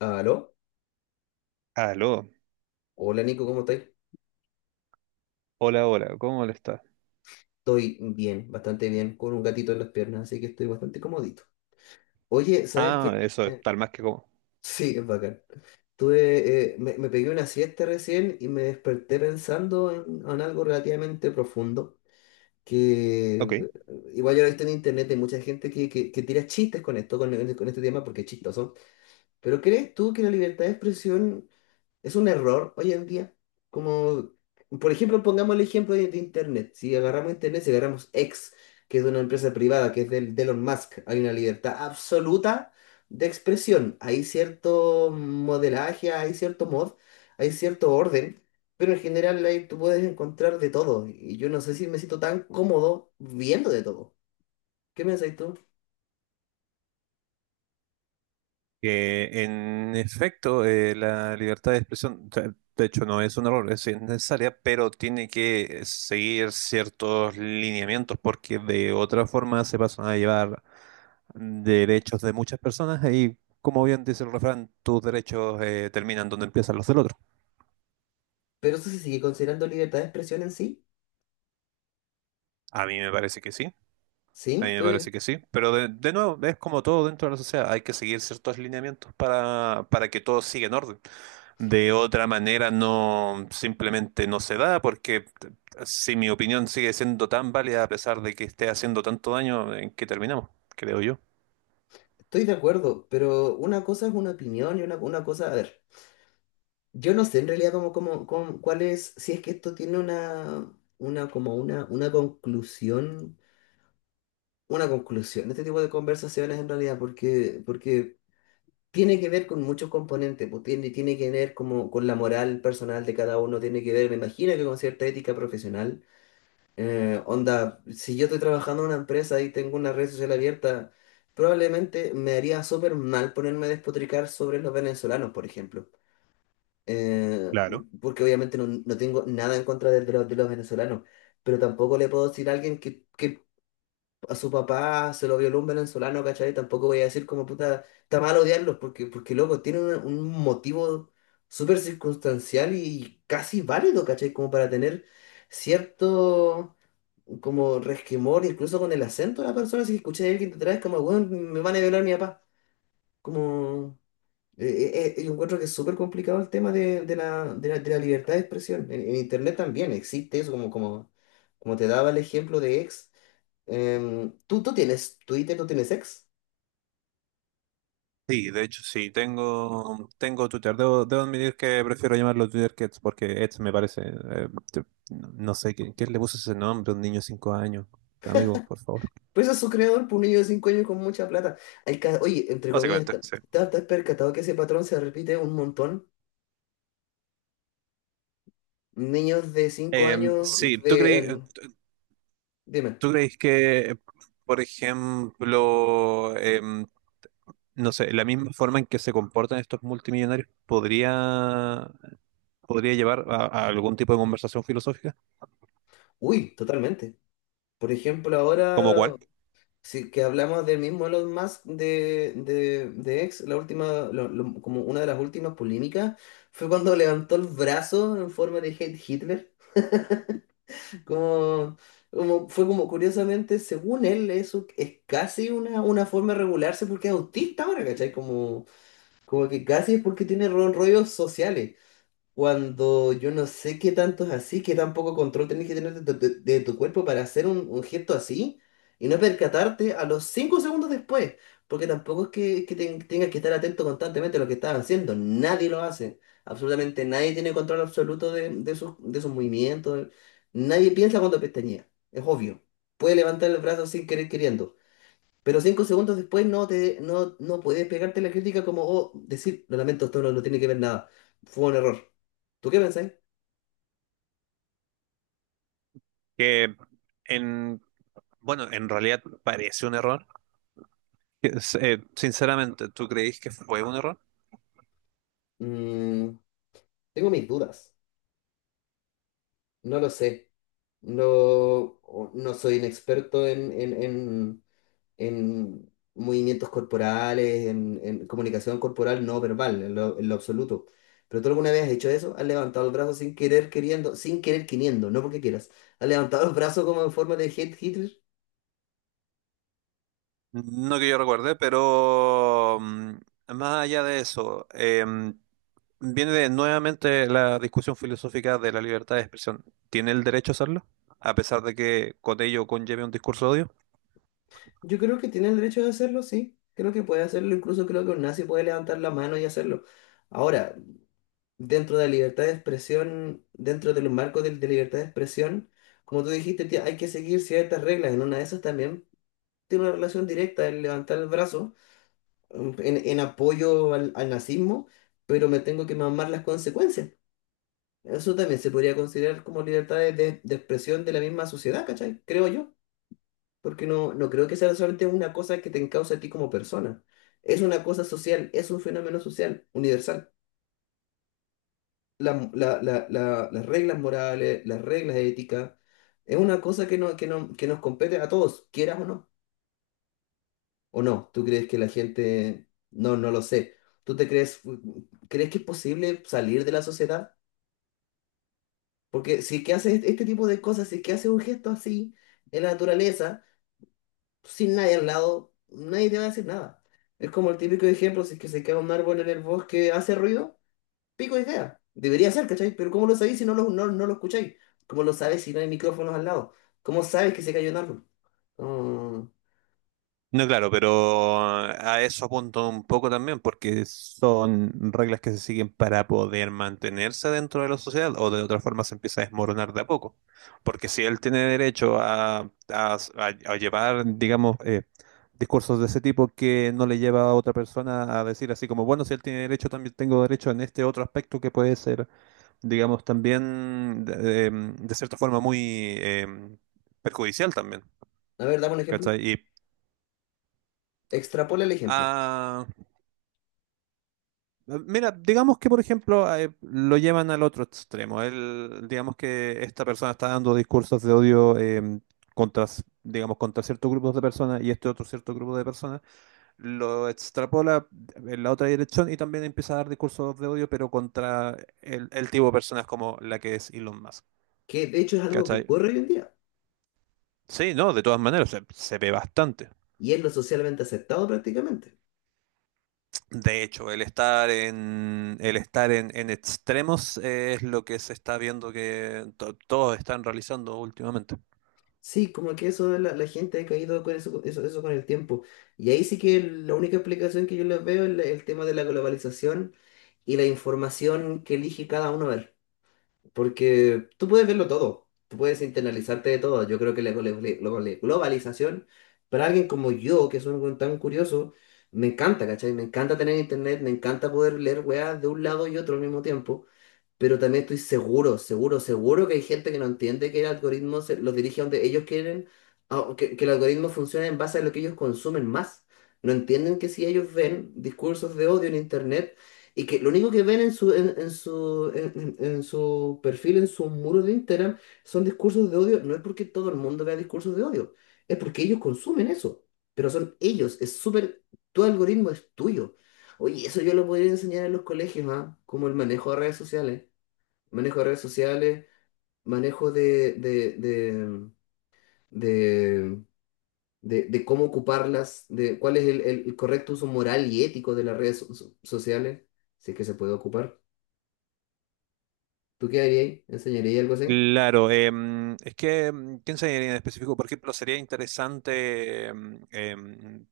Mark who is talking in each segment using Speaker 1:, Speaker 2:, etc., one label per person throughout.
Speaker 1: ¿Aló?
Speaker 2: Aló,
Speaker 1: Hola Nico, ¿cómo estáis?
Speaker 2: hola, hola, ¿cómo le está?
Speaker 1: Estoy bien, bastante bien, con un gatito en las piernas, así que estoy bastante comodito. Oye, ¿sabes
Speaker 2: Ah,
Speaker 1: qué?
Speaker 2: eso es tal más que cómo.
Speaker 1: Sí, es bacán. Me pegué una siesta recién y me desperté pensando en algo relativamente profundo, que
Speaker 2: Ok.
Speaker 1: igual yo lo he visto en internet, hay mucha gente que tira chistes con esto, con este tema, porque es chistoso. Pero ¿crees tú que la libertad de expresión es un error hoy en día? Como, por ejemplo, pongamos el ejemplo de internet. Si agarramos internet, si agarramos X, que es de una empresa privada, que es de Elon Musk, hay una libertad absoluta de expresión. Hay cierto modelaje, hay cierto orden, pero en general ahí tú puedes encontrar de todo. Y yo no sé si me siento tan cómodo viendo de todo. ¿Qué pensáis tú?
Speaker 2: En efecto, la libertad de expresión, o sea, de hecho, no es un error, es necesaria, pero tiene que seguir ciertos lineamientos porque de otra forma se pasan a llevar derechos de muchas personas y, como bien dice el refrán, tus derechos terminan donde empiezan los del otro.
Speaker 1: ¿Pero eso se sigue considerando libertad de expresión en sí?
Speaker 2: A mí me parece que sí. A
Speaker 1: ¿Sí?
Speaker 2: mí me
Speaker 1: ¿Tú?
Speaker 2: parece que sí, pero de nuevo, es como todo dentro de la sociedad, hay que seguir ciertos lineamientos para que todo siga en orden. De otra manera, no, simplemente no se da, porque si mi opinión sigue siendo tan válida a pesar de que esté haciendo tanto daño, ¿en qué terminamos? Creo yo.
Speaker 1: Estoy de acuerdo, pero una cosa es una opinión y una cosa, a ver, yo no sé en realidad cuál es, si es que esto tiene una, como una, una conclusión, una conclusión de este tipo de conversaciones en realidad, porque tiene que ver con muchos componentes, pues tiene que ver como con la moral personal de cada uno, tiene que ver, me imagino que con cierta ética profesional. Onda, si yo estoy trabajando en una empresa y tengo una red social abierta, probablemente me haría súper mal ponerme a despotricar sobre los venezolanos, por ejemplo. Eh,
Speaker 2: Claro.
Speaker 1: Porque obviamente no, no tengo nada en contra de los venezolanos, pero tampoco le puedo decir a alguien que a su papá se lo violó un venezolano, ¿cachai? Tampoco voy a decir como puta, está mal odiarlos, porque loco, tienen un motivo súper circunstancial y casi válido, ¿cachai? Como para tener cierto como resquemor, incluso con el acento de la persona, si escuché a alguien detrás, como, weón, me van a violar mi papá. Como, eh, yo encuentro que es súper complicado el tema de la libertad de expresión. En internet también existe eso, como te daba el ejemplo de ex. ¿ Tú tienes Twitter, ¿tú tienes ex?
Speaker 2: Sí, de hecho, sí, tengo Twitter. Debo admitir que prefiero llamarlo Twitter que X, porque X me parece, no sé, ¿ quién le puso ese nombre? A un niño de 5 años. Amigo, por favor.
Speaker 1: Pues es su creador por un niño de 5 años con mucha plata. Oye, entre comillas,
Speaker 2: Básicamente, sí.
Speaker 1: te has percatado que ese patrón se repite un montón? Niños de 5 años
Speaker 2: Sí, ¿tú
Speaker 1: de...
Speaker 2: crees,
Speaker 1: em, dime.
Speaker 2: tú crees que, por ejemplo, no sé, la misma forma en que se comportan estos multimillonarios podría llevar a algún tipo de conversación filosófica?
Speaker 1: Uy, totalmente. Por ejemplo,
Speaker 2: ¿Como
Speaker 1: ahora,
Speaker 2: cuál?
Speaker 1: si que hablamos del mismo Elon Musk de X, la última, como una de las últimas polémicas, fue cuando levantó el brazo en forma de hate Hitler. Como, fue como curiosamente, según él, eso es casi una forma de regularse porque es autista ahora, ¿cachai? Como, como que casi es porque tiene rollos sociales, cuando yo no sé qué tanto es así, qué tan poco control tenés que tener de de tu cuerpo para hacer un gesto así y no percatarte a los 5 segundos después, porque tampoco es que tengas que estar atento constantemente a lo que estás haciendo, nadie lo hace, absolutamente nadie tiene control absoluto de sus movimientos, nadie piensa cuando pestañea, es obvio, puede levantar el brazo sin querer queriendo. Pero 5 segundos después no, te, no, no puedes pegarte la crítica como, oh, decir, lo lamento, esto no tiene que ver nada. Fue un error. ¿Tú qué pensáis?
Speaker 2: Que en, bueno, en realidad parece un error. Es, sinceramente, ¿tú crees que fue un error?
Speaker 1: Mm, tengo mis dudas. No lo sé. No, no soy un experto en movimientos corporales, en comunicación corporal no verbal, en lo absoluto. ¿Pero tú alguna vez has hecho eso? ¿Has levantado el brazo sin querer, queriendo, sin querer, queriendo, no porque quieras? ¿Has levantado el brazo como en forma de head hitter?
Speaker 2: No que yo recuerde, pero más allá de eso, nuevamente la discusión filosófica de la libertad de expresión. ¿Tiene el derecho a hacerlo? A pesar de que con ello conlleve un discurso de odio.
Speaker 1: Yo creo que tiene el derecho de hacerlo, sí. Creo que puede hacerlo, incluso creo que un nazi puede levantar la mano y hacerlo. Ahora, dentro de la libertad de expresión, dentro de los marcos de libertad de expresión, como tú dijiste, tía, hay que seguir ciertas reglas. En una de esas también tiene una relación directa el levantar el brazo, mm, en apoyo al nazismo, pero me tengo que mamar las consecuencias. Eso también se podría considerar como libertad de expresión de la misma sociedad, ¿cachai? Creo yo. Porque no, no creo que sea solamente una cosa que te encausa a ti como persona. Es una cosa social, es un fenómeno social, universal. Las reglas morales, las reglas éticas, es una cosa que, no, que, no, que nos compete a todos, quieras o no. ¿O no? ¿Tú crees que la gente? No, no lo sé. ¿Tú te crees, Crees que es posible salir de la sociedad? Porque si es que haces este tipo de cosas, si es que haces un gesto así en la naturaleza, sin nadie al lado, nadie te va a decir nada. Es como el típico ejemplo, si es que se cae un árbol en el bosque, hace ruido, pico y cae. Debería ser, ¿cachai? Pero ¿cómo lo sabéis si no lo, no, no lo escucháis? ¿Cómo lo sabéis si no hay micrófonos al lado? ¿Cómo sabes que se cayó un árbol? Mm,
Speaker 2: No, claro, pero a eso apunto un poco también, porque son reglas que se siguen para poder mantenerse dentro de la sociedad, o de otra forma se empieza a desmoronar de a poco. Porque si él tiene derecho a llevar, digamos, discursos de ese tipo que no le lleva a otra persona a decir así como, bueno, si él tiene derecho, también tengo derecho en este otro aspecto que puede ser digamos, también de, de cierta forma muy perjudicial también,
Speaker 1: a ver, dame un ejemplo.
Speaker 2: ¿cachai? Y,
Speaker 1: Extrapola el ejemplo,
Speaker 2: ah, ah, mira, digamos que por ejemplo lo llevan al otro extremo. Él, digamos que esta persona está dando discursos de odio digamos, contra ciertos grupos de personas y este otro cierto grupo de personas lo extrapola en la otra dirección y también empieza a dar discursos de odio, pero contra el tipo de personas como la que es Elon Musk.
Speaker 1: que de hecho es algo que
Speaker 2: ¿Cachai?
Speaker 1: ocurre hoy en día
Speaker 2: Sí, no, de todas maneras, se ve bastante.
Speaker 1: y es lo socialmente aceptado prácticamente.
Speaker 2: De hecho, el estar en extremos es lo que se está viendo que todos están realizando últimamente.
Speaker 1: Sí, como que eso, la gente ha caído con eso, eso con el tiempo. Y ahí sí que la única explicación que yo les veo es el tema de la globalización y la información que elige cada uno ver. Porque tú puedes verlo todo, tú puedes internalizarte de todo. Yo creo que la globalización, para alguien como yo, que soy un tan curioso, me encanta, ¿cachai? Me encanta tener internet, me encanta poder leer weas de un lado y otro al mismo tiempo, pero también estoy seguro, seguro, seguro que hay gente que no entiende que el algoritmo los dirige a donde ellos quieren, que el algoritmo funcione en base a lo que ellos consumen más. No entienden que si ellos ven discursos de odio en internet y que lo único que ven en su, en su perfil, en su muro de Instagram, son discursos de odio, no es porque todo el mundo vea discursos de odio, es porque ellos consumen eso, pero son ellos, es súper, tu algoritmo es tuyo. Oye, eso yo lo podría enseñar en los colegios, ¿ah? Como el manejo de redes sociales, manejo de redes sociales, manejo de, de cómo ocuparlas, de cuál es el correcto uso moral y ético de las redes sociales, si es que se puede ocupar. ¿Tú qué harías ahí? ¿Enseñarías algo así?
Speaker 2: Claro, es que, ¿quién sería en específico? Por ejemplo, sería interesante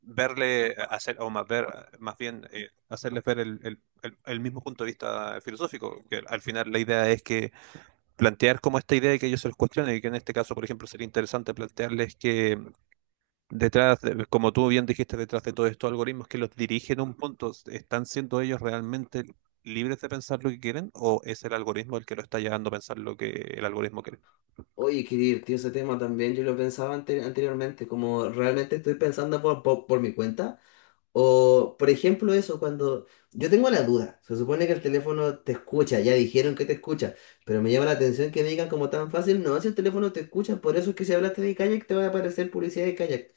Speaker 2: verle, hacer, o más, ver, más bien hacerles ver el mismo punto de vista filosófico, que al final la idea es que plantear como esta idea y que ellos se los cuestionen, y que en este caso, por ejemplo, sería interesante plantearles que detrás, como tú bien dijiste, detrás de todos estos algoritmos que los dirigen a un punto, ¿están siendo ellos realmente libres de pensar lo que quieren o es el algoritmo el que lo está llevando a pensar lo que el algoritmo quiere?
Speaker 1: Oye, qué divertido ese tema también. Yo lo pensaba anteriormente, como realmente estoy pensando por mi cuenta. O, por ejemplo, eso, cuando yo tengo la duda, se supone que el teléfono te escucha, ya dijeron que te escucha, pero me llama la atención que me digan como tan fácil, no, si el teléfono te escucha, por eso es que si hablaste de kayak te va a aparecer publicidad de kayak.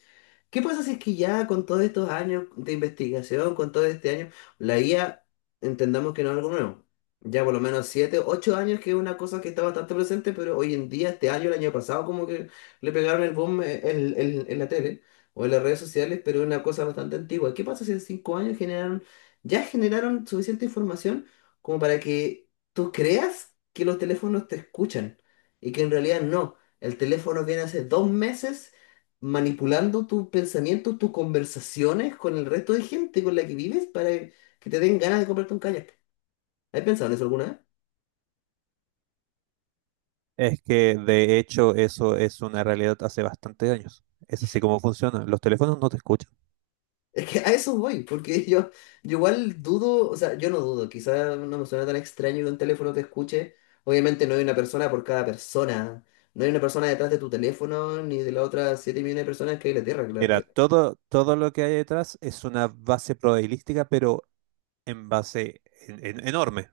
Speaker 1: ¿Qué pasa si es que ya con todos estos años de investigación, con todo este año, la IA, entendamos que no es algo nuevo? Ya por lo menos 7, 8 años que es una cosa que está bastante presente, pero hoy en día, este año, el año pasado, como que le pegaron el boom, en la tele o en las redes sociales, pero es una cosa bastante antigua. ¿Qué pasa si en 5 años generaron, ya generaron suficiente información como para que tú creas que los teléfonos te escuchan y que en realidad no? El teléfono viene hace 2 meses manipulando tus pensamientos, tus conversaciones con el resto de gente con la que vives para que te den ganas de comprarte un kayak. ¿Has pensado en eso alguna vez?
Speaker 2: Es que de hecho eso es una realidad hace bastantes años. Es así como funciona. Los teléfonos no te escuchan.
Speaker 1: Es que a eso voy, porque yo igual dudo, o sea, yo no dudo, quizás no me suena tan extraño que un teléfono te escuche. Obviamente no hay una persona por cada persona, no hay una persona detrás de tu teléfono ni de las otras 7 millones de personas que hay en la Tierra,
Speaker 2: Mira, todo lo que hay detrás es una base probabilística, pero en base enorme,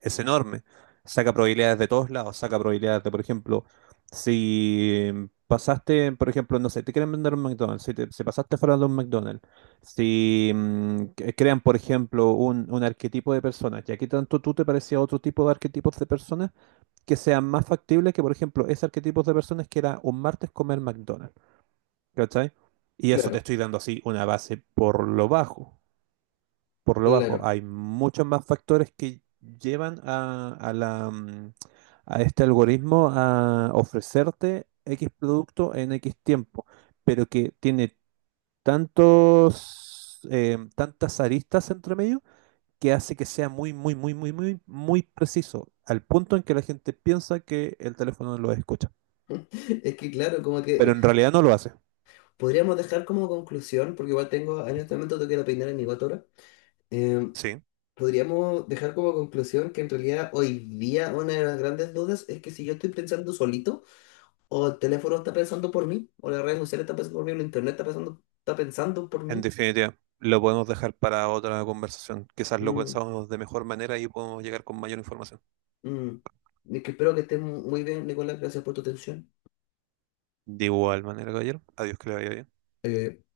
Speaker 2: es enorme. Saca probabilidades de todos lados, saca probabilidades de, por ejemplo, si pasaste, por ejemplo, no sé, te quieren vender un McDonald's, si, si pasaste fuera de un McDonald's, si crean, por ejemplo, un arquetipo de personas, ya que tanto tú te parecía otro tipo de arquetipos de personas, que sean más factibles que, por ejemplo, ese arquetipo de personas que era un martes comer McDonald's, ¿cachai? Y eso te
Speaker 1: claro.
Speaker 2: estoy dando así una base por lo bajo por lo bajo.
Speaker 1: Claro,
Speaker 2: Hay muchos más factores que llevan a la, a este algoritmo a ofrecerte X producto en X tiempo, pero que tiene tantos, tantas aristas entre medio que hace que sea muy preciso, al punto en que la gente piensa que el teléfono lo escucha,
Speaker 1: es que claro, como que
Speaker 2: pero en realidad no lo hace.
Speaker 1: podríamos dejar como conclusión, porque igual tengo, en este momento tengo que ir a peinar a mi gato ahora,
Speaker 2: Sí,
Speaker 1: podríamos dejar como conclusión que en realidad hoy día una de las grandes dudas es que si yo estoy pensando solito, o el teléfono está pensando por mí, o las redes sociales están pensando por mí, o el internet está pensando por
Speaker 2: en
Speaker 1: mí.
Speaker 2: definitiva, lo podemos dejar para otra conversación. Quizás lo
Speaker 1: Mm,
Speaker 2: pensamos de mejor manera y podemos llegar con mayor información.
Speaker 1: mm. Y que espero que estés muy bien, Nicolás. Gracias por tu atención.
Speaker 2: De igual manera, caballero. Adiós, que le vaya bien.
Speaker 1: Eh,